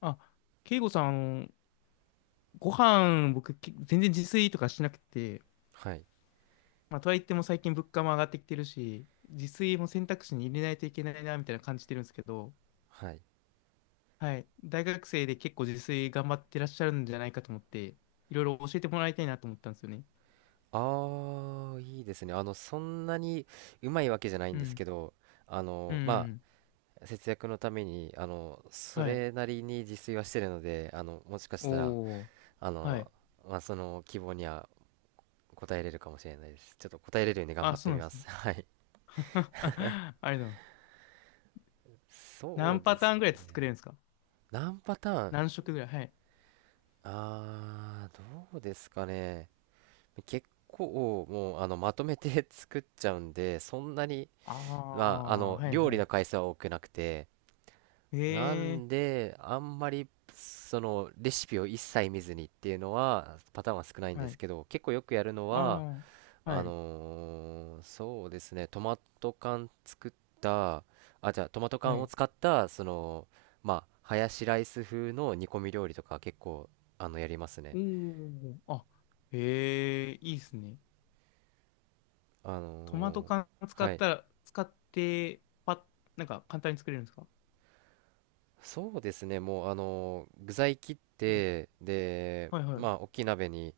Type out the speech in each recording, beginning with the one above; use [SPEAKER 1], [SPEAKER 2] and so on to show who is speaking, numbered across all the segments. [SPEAKER 1] あ、慶吾さん、の、ご飯、僕、全然自炊とかしなくて、
[SPEAKER 2] はい。
[SPEAKER 1] とはいっても最近物価も上がってきてるし、自炊も選択肢に入れないといけないな、みたいな感じてるんですけど、
[SPEAKER 2] はい。
[SPEAKER 1] はい、大学生で結構自炊頑張ってらっしゃるんじゃないかと思って、いろいろ教えてもらいたいなと思ったんですよね。
[SPEAKER 2] ああ、いいですね。そんなにうまいわけじゃない
[SPEAKER 1] う
[SPEAKER 2] んです
[SPEAKER 1] ん、
[SPEAKER 2] けど、あ
[SPEAKER 1] う
[SPEAKER 2] の、ま
[SPEAKER 1] ん、
[SPEAKER 2] 節約のために、そ
[SPEAKER 1] はい。
[SPEAKER 2] れなりに自炊はしてるので、もしかしたら、
[SPEAKER 1] おー、
[SPEAKER 2] あ
[SPEAKER 1] はい。
[SPEAKER 2] の、まあ、その希望には応えれるかもしれないです。ちょっと応えれるように頑張
[SPEAKER 1] あ、
[SPEAKER 2] って
[SPEAKER 1] そう
[SPEAKER 2] み
[SPEAKER 1] なんで
[SPEAKER 2] ま
[SPEAKER 1] すね。
[SPEAKER 2] す。はい。
[SPEAKER 1] ありがとうございます。
[SPEAKER 2] そう
[SPEAKER 1] 何
[SPEAKER 2] で
[SPEAKER 1] パタ
[SPEAKER 2] す
[SPEAKER 1] ーン
[SPEAKER 2] ね。
[SPEAKER 1] ぐらい作れるんですか？
[SPEAKER 2] 何パターン、
[SPEAKER 1] 何色ぐらい、はい。
[SPEAKER 2] どうですかね。結構、もう、まとめて 作っちゃうんで、そんなに、
[SPEAKER 1] あ
[SPEAKER 2] まあ、
[SPEAKER 1] あ、はい
[SPEAKER 2] 料
[SPEAKER 1] は
[SPEAKER 2] 理
[SPEAKER 1] い。
[SPEAKER 2] の回数は多くなくて、
[SPEAKER 1] え
[SPEAKER 2] な
[SPEAKER 1] え、
[SPEAKER 2] んで、あんまり、レシピを一切見ずにっていうのは、パターンは少ないんで
[SPEAKER 1] は
[SPEAKER 2] す
[SPEAKER 1] い。
[SPEAKER 2] けど、結構よくやるのは、
[SPEAKER 1] ああ、はい、
[SPEAKER 2] そうですね、トマト缶作った、あ、じゃあ、トマト
[SPEAKER 1] は
[SPEAKER 2] 缶を
[SPEAKER 1] い。
[SPEAKER 2] 使った、まあ、ハヤシライス風の煮込み料理とか結構、やります
[SPEAKER 1] お
[SPEAKER 2] ね。
[SPEAKER 1] ー、あ、へえ、いいっすね。
[SPEAKER 2] あ
[SPEAKER 1] トマト
[SPEAKER 2] の
[SPEAKER 1] 缶
[SPEAKER 2] ー
[SPEAKER 1] 使
[SPEAKER 2] は
[SPEAKER 1] っ
[SPEAKER 2] い。
[SPEAKER 1] たら、使って、パッ、なんか簡単に作れるんですか？
[SPEAKER 2] そうですね、もう、具材切っ
[SPEAKER 1] はい、
[SPEAKER 2] て、で、
[SPEAKER 1] はい、は
[SPEAKER 2] まあ、大
[SPEAKER 1] い。
[SPEAKER 2] きい鍋に、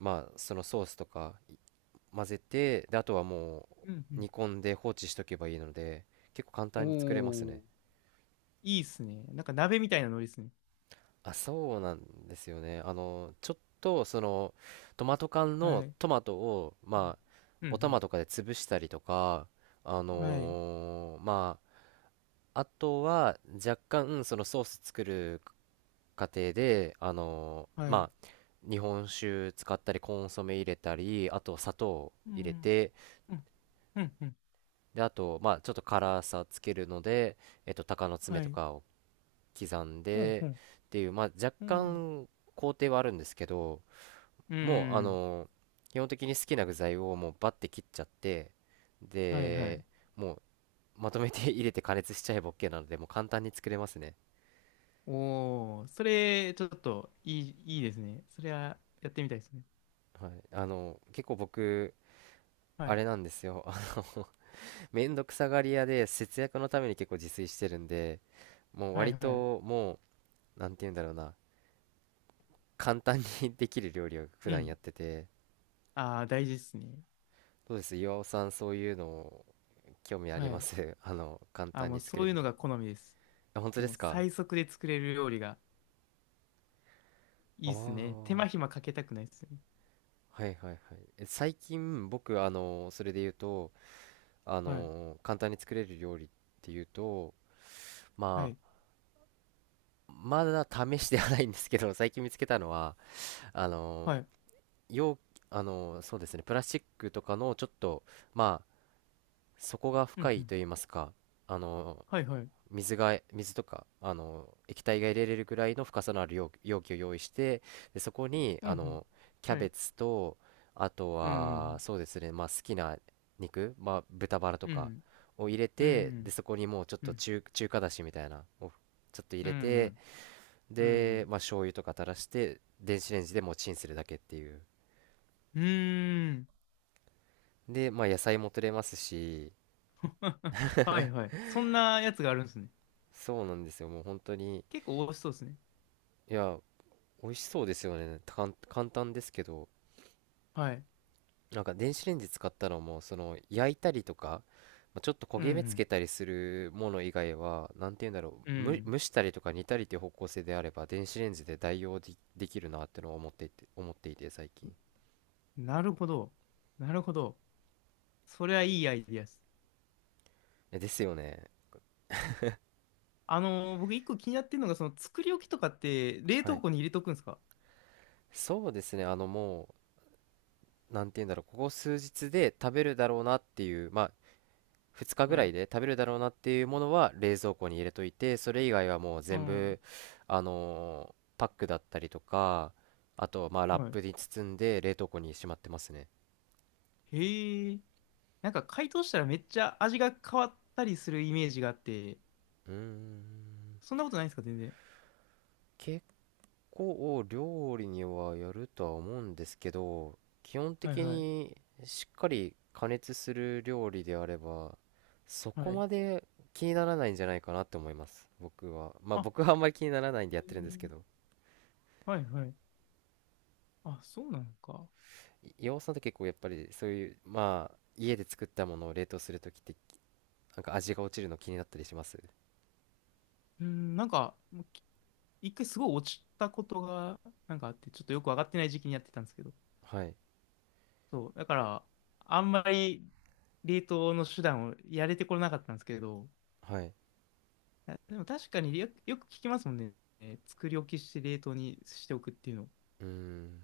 [SPEAKER 2] まあそのソースとか混ぜて、であとはも
[SPEAKER 1] う
[SPEAKER 2] う
[SPEAKER 1] ん、
[SPEAKER 2] 煮込んで放置しとけばいいので結構簡
[SPEAKER 1] う
[SPEAKER 2] 単
[SPEAKER 1] ん。
[SPEAKER 2] に作れますね。
[SPEAKER 1] おー、いいっすね。なんか鍋みたいなノリっすね。
[SPEAKER 2] あ、そうなんですよね。ちょっとそのトマト缶の
[SPEAKER 1] はい。
[SPEAKER 2] トマトをまあ
[SPEAKER 1] うん、う
[SPEAKER 2] お
[SPEAKER 1] ん、
[SPEAKER 2] 玉とかで潰したりとか、あ
[SPEAKER 1] うん、はい、
[SPEAKER 2] のーまあとは若干そのソース作る過程で、
[SPEAKER 1] はい。
[SPEAKER 2] 日本酒使ったりコンソメ入れたりあと砂糖
[SPEAKER 1] う
[SPEAKER 2] 入れ
[SPEAKER 1] ん、
[SPEAKER 2] て、
[SPEAKER 1] うん、うん、うん、
[SPEAKER 2] で、あと、まあ、ちょっと辛さつけるので、鷹の爪
[SPEAKER 1] は
[SPEAKER 2] と
[SPEAKER 1] い。
[SPEAKER 2] かを刻ん
[SPEAKER 1] うん、う
[SPEAKER 2] で
[SPEAKER 1] ん、
[SPEAKER 2] っていう、まあ、若
[SPEAKER 1] うん。
[SPEAKER 2] 干工程はあるんですけど、
[SPEAKER 1] う
[SPEAKER 2] もう、
[SPEAKER 1] ん、
[SPEAKER 2] 基本的に好きな具材をもうバッて切っちゃって、
[SPEAKER 1] はい、はい。
[SPEAKER 2] で、もう、まとめて 入れて加熱しちゃえば OK なので、もう簡単に作れますね。
[SPEAKER 1] おー、それ、ちょっと、いい、いいですね。それは、やってみたいですね。
[SPEAKER 2] はい。結構僕、
[SPEAKER 1] は
[SPEAKER 2] あ
[SPEAKER 1] い
[SPEAKER 2] れなんですよ。の、めんどくさがり屋で節約のために結構自炊してるんで、もう
[SPEAKER 1] はい
[SPEAKER 2] 割
[SPEAKER 1] はい。
[SPEAKER 2] ともう、なんて言うんだろうな。簡単に できる料理を普
[SPEAKER 1] う
[SPEAKER 2] 段や
[SPEAKER 1] ん。
[SPEAKER 2] ってて、
[SPEAKER 1] ああ、大事ですね。
[SPEAKER 2] どうです、岩尾さん、そういうの興味あ
[SPEAKER 1] は
[SPEAKER 2] りま
[SPEAKER 1] い。
[SPEAKER 2] す？ 簡
[SPEAKER 1] あー、
[SPEAKER 2] 単
[SPEAKER 1] も
[SPEAKER 2] に
[SPEAKER 1] う
[SPEAKER 2] 作
[SPEAKER 1] そ
[SPEAKER 2] れ
[SPEAKER 1] ういう
[SPEAKER 2] る。
[SPEAKER 1] のが好みです。
[SPEAKER 2] あ、本当で
[SPEAKER 1] もう
[SPEAKER 2] すか。
[SPEAKER 1] 最速で作れる料理が
[SPEAKER 2] あ
[SPEAKER 1] いいですね。手
[SPEAKER 2] あ
[SPEAKER 1] 間
[SPEAKER 2] ー、
[SPEAKER 1] 暇かけたくないですね。
[SPEAKER 2] はいはいはい。え、最近僕、それで言うと、
[SPEAKER 1] はい。
[SPEAKER 2] 簡単に作れる料理っていうと、
[SPEAKER 1] は
[SPEAKER 2] ま
[SPEAKER 1] い。
[SPEAKER 2] あ、まだ試してはないんですけど 最近見つけたのは、あの
[SPEAKER 1] はい。
[SPEAKER 2] 容あのそうですね、プラスチックとかのちょっとまあ底が
[SPEAKER 1] う
[SPEAKER 2] 深
[SPEAKER 1] ん
[SPEAKER 2] い
[SPEAKER 1] う
[SPEAKER 2] と
[SPEAKER 1] ん。
[SPEAKER 2] 言いますか、あの
[SPEAKER 1] はいはい。
[SPEAKER 2] 水とか液体が入れれるぐらいの深さのある容器を用意して、でそこに
[SPEAKER 1] うんうん。
[SPEAKER 2] キャ
[SPEAKER 1] は
[SPEAKER 2] ベ
[SPEAKER 1] い。
[SPEAKER 2] ツと、あと
[SPEAKER 1] うんう
[SPEAKER 2] は
[SPEAKER 1] ん
[SPEAKER 2] そうですね、まあ、好きな肉、まあ、豚バラと
[SPEAKER 1] う
[SPEAKER 2] か
[SPEAKER 1] ん。
[SPEAKER 2] を入れ
[SPEAKER 1] うん。
[SPEAKER 2] て、でそこにもうちょっ
[SPEAKER 1] うん。う
[SPEAKER 2] と
[SPEAKER 1] ん。
[SPEAKER 2] 中華だしみたいなをちょっと入
[SPEAKER 1] う
[SPEAKER 2] れて、
[SPEAKER 1] ん。う
[SPEAKER 2] で、
[SPEAKER 1] ん。
[SPEAKER 2] まあ、醤油とか垂らして電子レンジでもうチンするだけっていう。
[SPEAKER 1] うん。
[SPEAKER 2] で、まあ、野菜も取れますし。
[SPEAKER 1] はいはい。そんなやつがあるんですね。
[SPEAKER 2] そうなんですよ、もう本当に。
[SPEAKER 1] 結構美味しそうですね。
[SPEAKER 2] いや、美味しそうですよね、たかん簡単ですけど。
[SPEAKER 1] はい。
[SPEAKER 2] なんか電子レンジ使ったのも、その焼いたりとか、まあちょっと焦
[SPEAKER 1] う
[SPEAKER 2] げ目つ
[SPEAKER 1] ん
[SPEAKER 2] けたりするもの以外はなんて言うんだろ
[SPEAKER 1] うん。う
[SPEAKER 2] う、蒸、む
[SPEAKER 1] ん。
[SPEAKER 2] 蒸したりとか煮たりっていう方向性であれば電子レンジで代用で、できるなってのを思っていて最近。
[SPEAKER 1] なるほど。なるほど。それはいいアイディアです。
[SPEAKER 2] え、ですよね。
[SPEAKER 1] 僕一個気になってるのが、その作り置きとかって冷
[SPEAKER 2] は
[SPEAKER 1] 凍
[SPEAKER 2] い。
[SPEAKER 1] 庫に入れとくんですか？
[SPEAKER 2] そうですね。もうなんて言うんだろう、ここ数日で食べるだろうなっていう、まあ2日ぐ
[SPEAKER 1] は
[SPEAKER 2] ら
[SPEAKER 1] い。
[SPEAKER 2] いで食べるだろうなっていうものは冷蔵庫に入れといて、それ以外はもう
[SPEAKER 1] う
[SPEAKER 2] 全
[SPEAKER 1] ん。
[SPEAKER 2] 部パックだったりとか、あとまあラッ
[SPEAKER 1] はい。
[SPEAKER 2] プに包んで冷凍庫にしまってますね。
[SPEAKER 1] へえ。なんか解凍したらめっちゃ味が変わったりするイメージがあって、
[SPEAKER 2] うーん、
[SPEAKER 1] そんなことないんですか、全然。
[SPEAKER 2] 結構料理にはやるとは思うんですけど、基本
[SPEAKER 1] はい
[SPEAKER 2] 的
[SPEAKER 1] はい。
[SPEAKER 2] にしっかり加熱する料理であればそ
[SPEAKER 1] は
[SPEAKER 2] こ
[SPEAKER 1] い。
[SPEAKER 2] まで気にならないんじゃないかなって思います。僕は、まあ
[SPEAKER 1] あ、
[SPEAKER 2] 僕はあんまり気にならないん
[SPEAKER 1] へ
[SPEAKER 2] で
[SPEAKER 1] え、
[SPEAKER 2] やってるんですけど、
[SPEAKER 1] はいはい。あ、そうなのか。
[SPEAKER 2] 岩尾さんって結構やっぱりそういう、まあ家で作ったものを冷凍するときってなんか味が落ちるの気になったりします？
[SPEAKER 1] うん、もうき一回すごい落ちたことが、なんかあって、ちょっとよくわかってない時期にやってたんですけど。
[SPEAKER 2] はい。
[SPEAKER 1] そう。だから、あんまり冷凍の手段をやれてこなかったんですけど、
[SPEAKER 2] はい。
[SPEAKER 1] あ、でも確かによく聞きますもんね。えー、作り置きして冷凍にしておくっていうの。
[SPEAKER 2] うん。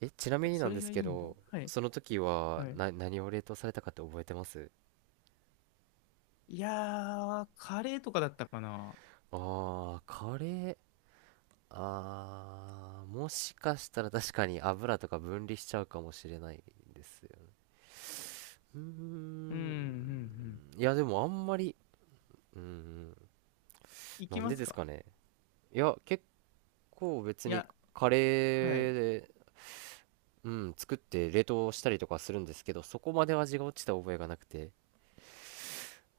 [SPEAKER 2] え、ちなみ
[SPEAKER 1] やっぱ
[SPEAKER 2] にな
[SPEAKER 1] そ
[SPEAKER 2] んで
[SPEAKER 1] れ
[SPEAKER 2] す
[SPEAKER 1] がい
[SPEAKER 2] け
[SPEAKER 1] いんだ。
[SPEAKER 2] ど、
[SPEAKER 1] はい。
[SPEAKER 2] その時は
[SPEAKER 1] はい。
[SPEAKER 2] 何を冷凍されたかって覚えてます？
[SPEAKER 1] いやー、カレーとかだったかな。
[SPEAKER 2] ああー、カレー。あー、もしかしたら確かに油とか分離しちゃうかもしれないですよね。うー
[SPEAKER 1] うん、うん、
[SPEAKER 2] ん。
[SPEAKER 1] うん。
[SPEAKER 2] いやでもあんまり。うーん、
[SPEAKER 1] い
[SPEAKER 2] な
[SPEAKER 1] き
[SPEAKER 2] ん
[SPEAKER 1] ま
[SPEAKER 2] で
[SPEAKER 1] す
[SPEAKER 2] です
[SPEAKER 1] か？
[SPEAKER 2] かね。いや結構別
[SPEAKER 1] い
[SPEAKER 2] に
[SPEAKER 1] や、
[SPEAKER 2] カレ
[SPEAKER 1] は
[SPEAKER 2] ー
[SPEAKER 1] い。
[SPEAKER 2] で、うん、作って冷凍したりとかするんですけど、そこまで味が落ちた覚えがなくて、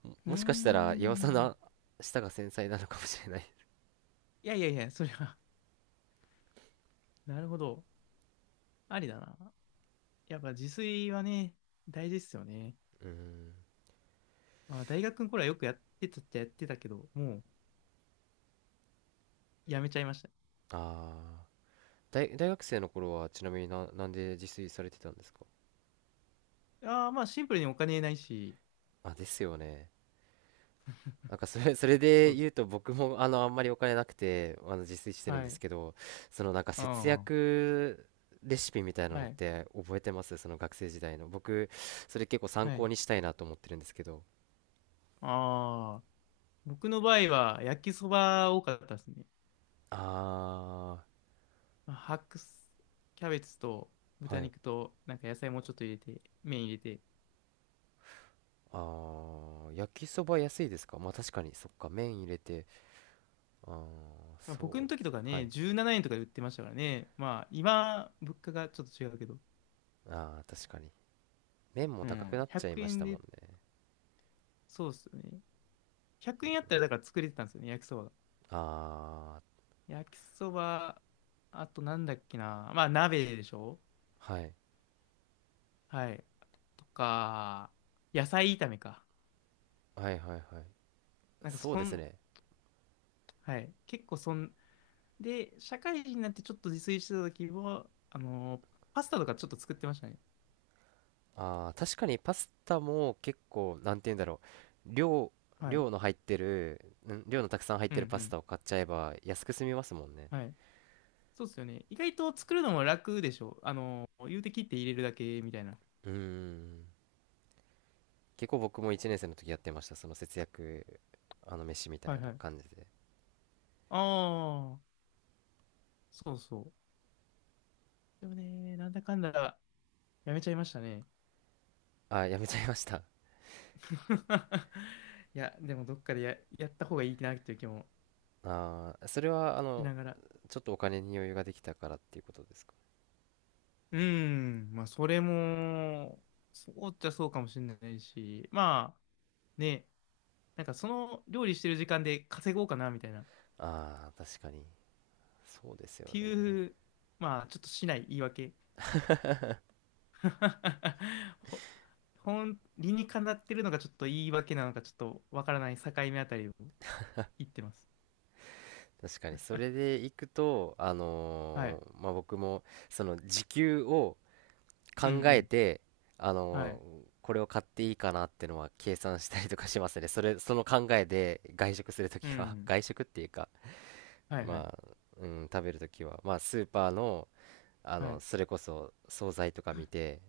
[SPEAKER 1] うー
[SPEAKER 2] もしかしたら岩佐
[SPEAKER 1] ん。
[SPEAKER 2] な舌が繊細なのかもしれない。
[SPEAKER 1] いやいやいや、それは なるほど。ありだな。やっぱ自炊はね、大事ですよね。
[SPEAKER 2] うん。
[SPEAKER 1] まあ、大学の頃はよくやってたっちゃやってたけど、もうやめちゃいました。
[SPEAKER 2] ああ。大学生の頃はちなみになんで自炊されてたんですか？
[SPEAKER 1] ああ、シンプルにお金ないし、
[SPEAKER 2] あ、ですよね。なんかそれ
[SPEAKER 1] そ
[SPEAKER 2] で
[SPEAKER 1] うっ
[SPEAKER 2] 言
[SPEAKER 1] す。
[SPEAKER 2] うと僕もあんまりお金なくて自炊してるん
[SPEAKER 1] は
[SPEAKER 2] です
[SPEAKER 1] い。
[SPEAKER 2] けど、そのなんか節
[SPEAKER 1] あ
[SPEAKER 2] 約レシピみたい
[SPEAKER 1] あ、
[SPEAKER 2] なの
[SPEAKER 1] は
[SPEAKER 2] っ
[SPEAKER 1] い。
[SPEAKER 2] て覚えてます、その学生時代の？僕それ結構参
[SPEAKER 1] は
[SPEAKER 2] 考
[SPEAKER 1] い。
[SPEAKER 2] にしたいなと思ってるんですけど。
[SPEAKER 1] ああ、僕の場合は焼きそば多かったですね。
[SPEAKER 2] あ
[SPEAKER 1] まあ白菜、キャベツと
[SPEAKER 2] ー、
[SPEAKER 1] 豚
[SPEAKER 2] はい。
[SPEAKER 1] 肉となんか野菜もうちょっと入れて、麺入れて。
[SPEAKER 2] あー、焼きそば安いですか。まあ確かに、そっか、麺入れて。あー、
[SPEAKER 1] まあ、
[SPEAKER 2] そ
[SPEAKER 1] 僕
[SPEAKER 2] う
[SPEAKER 1] の
[SPEAKER 2] で
[SPEAKER 1] 時
[SPEAKER 2] す、
[SPEAKER 1] とか
[SPEAKER 2] はい。
[SPEAKER 1] ね、17円とかで売ってましたからね。まあ今、物価がちょっと違うけど。
[SPEAKER 2] あー、確かに麺も
[SPEAKER 1] う
[SPEAKER 2] 高くな
[SPEAKER 1] ん、
[SPEAKER 2] っちゃい
[SPEAKER 1] 100
[SPEAKER 2] まし
[SPEAKER 1] 円
[SPEAKER 2] たもん
[SPEAKER 1] で、
[SPEAKER 2] ね。
[SPEAKER 1] そうっすよね。100円あったらだから作れてたんですよね、焼きそばが。
[SPEAKER 2] あ
[SPEAKER 1] 焼きそば、あとなんだっけな。まあ鍋でしょ。
[SPEAKER 2] ー、はい
[SPEAKER 1] はい。とか、野菜炒めか。
[SPEAKER 2] はいはい、はい。
[SPEAKER 1] なんか
[SPEAKER 2] そう
[SPEAKER 1] そ
[SPEAKER 2] です
[SPEAKER 1] ん、
[SPEAKER 2] ね。
[SPEAKER 1] はい。結構そん、で、社会人になってちょっと自炊してた時は、パスタとかちょっと作ってましたね。
[SPEAKER 2] ああ、確かにパスタも結構、なんて言うんだろう。量、
[SPEAKER 1] はい。
[SPEAKER 2] 量の入ってる、ん量のたくさん入っ
[SPEAKER 1] うん
[SPEAKER 2] て
[SPEAKER 1] う
[SPEAKER 2] るパス
[SPEAKER 1] ん。
[SPEAKER 2] タを買っちゃえば安く済みますもんね。
[SPEAKER 1] はい。そうっすよね。意外と作るのも楽でしょ。あのー、言うて切って入れるだけみたいな。
[SPEAKER 2] うーん。結構僕も1年生の時やってました。その節約、飯みた
[SPEAKER 1] は
[SPEAKER 2] い
[SPEAKER 1] いは
[SPEAKER 2] な
[SPEAKER 1] い。
[SPEAKER 2] 感じで。
[SPEAKER 1] ああ、そうそう。でもね、なんだかんだやめちゃいましたね。
[SPEAKER 2] ああ、やめちゃいました。
[SPEAKER 1] いや、でもどっかでやった方がいいなっていう気も
[SPEAKER 2] ああ、それは、
[SPEAKER 1] しながら。
[SPEAKER 2] ちょっとお金に余裕ができたからっていうことですか？
[SPEAKER 1] うーん、まあそれも、そうっちゃそうかもしれないし、まあね、なんかその料理してる時間で稼ごうかなみたいな。っ
[SPEAKER 2] ああ、確かに。そうですよ
[SPEAKER 1] て
[SPEAKER 2] ね。
[SPEAKER 1] いう、まあちょっとしない言い訳。ほ、本理にかなってるのがちょっと言い訳なのかちょっとわからない境目あたりを言ってます。
[SPEAKER 2] 確かに。それでいくと、
[SPEAKER 1] はい。
[SPEAKER 2] まあ、僕も、その時給を
[SPEAKER 1] うんう
[SPEAKER 2] 考え
[SPEAKER 1] ん。
[SPEAKER 2] て、あ
[SPEAKER 1] は
[SPEAKER 2] の
[SPEAKER 1] い。
[SPEAKER 2] これを買っていいかなってのは計算したりとかしますね。その考えで外食すると
[SPEAKER 1] う
[SPEAKER 2] きは、
[SPEAKER 1] ん。
[SPEAKER 2] 外食っていうか、
[SPEAKER 1] はいはい。
[SPEAKER 2] まあ、うん、食べるときは、まあ、スーパーの、
[SPEAKER 1] はい。
[SPEAKER 2] それこそ惣菜とか見て、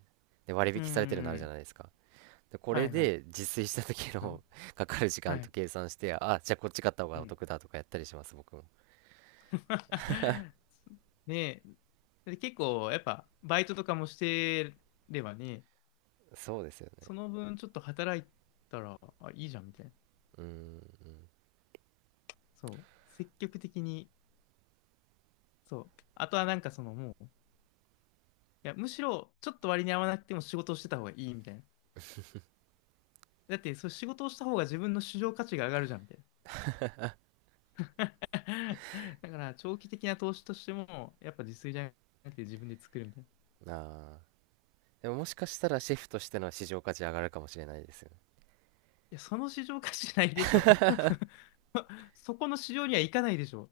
[SPEAKER 2] で、割
[SPEAKER 1] う
[SPEAKER 2] 引されてるのあるじゃ
[SPEAKER 1] ん。
[SPEAKER 2] ないですか。で、こ
[SPEAKER 1] は
[SPEAKER 2] れ
[SPEAKER 1] いはい。
[SPEAKER 2] で自炊した時
[SPEAKER 1] はい。
[SPEAKER 2] の かかる時
[SPEAKER 1] は
[SPEAKER 2] 間と
[SPEAKER 1] い。
[SPEAKER 2] 計算して、あ、じゃあこっち買った方
[SPEAKER 1] う
[SPEAKER 2] がお
[SPEAKER 1] ん。
[SPEAKER 2] 得だとかやったりします、僕も。
[SPEAKER 1] ねえ。で、結構やっぱバイトとかもしてればね、
[SPEAKER 2] そうですよね。
[SPEAKER 1] その分ちょっと働いたら、あ、いいじゃんみたいな。
[SPEAKER 2] うん、
[SPEAKER 1] そう、積極的に、そう、あとはなんかそのもう、いや、むしろちょっと割に合わなくても仕事をしてた方がいいみたいな。だって、そう仕事をした方が自分の市場価値が上がるじゃんみたいな。だから、長期的な投資としても、やっぱ自炊じゃなくて自分で作るみたいな。い
[SPEAKER 2] うん。ああ。でももしかしたらシェフとしての市場価値上がるかもしれないですよね。
[SPEAKER 1] や、その市場価値ないでしょ。そこの市場には行かないでしょ。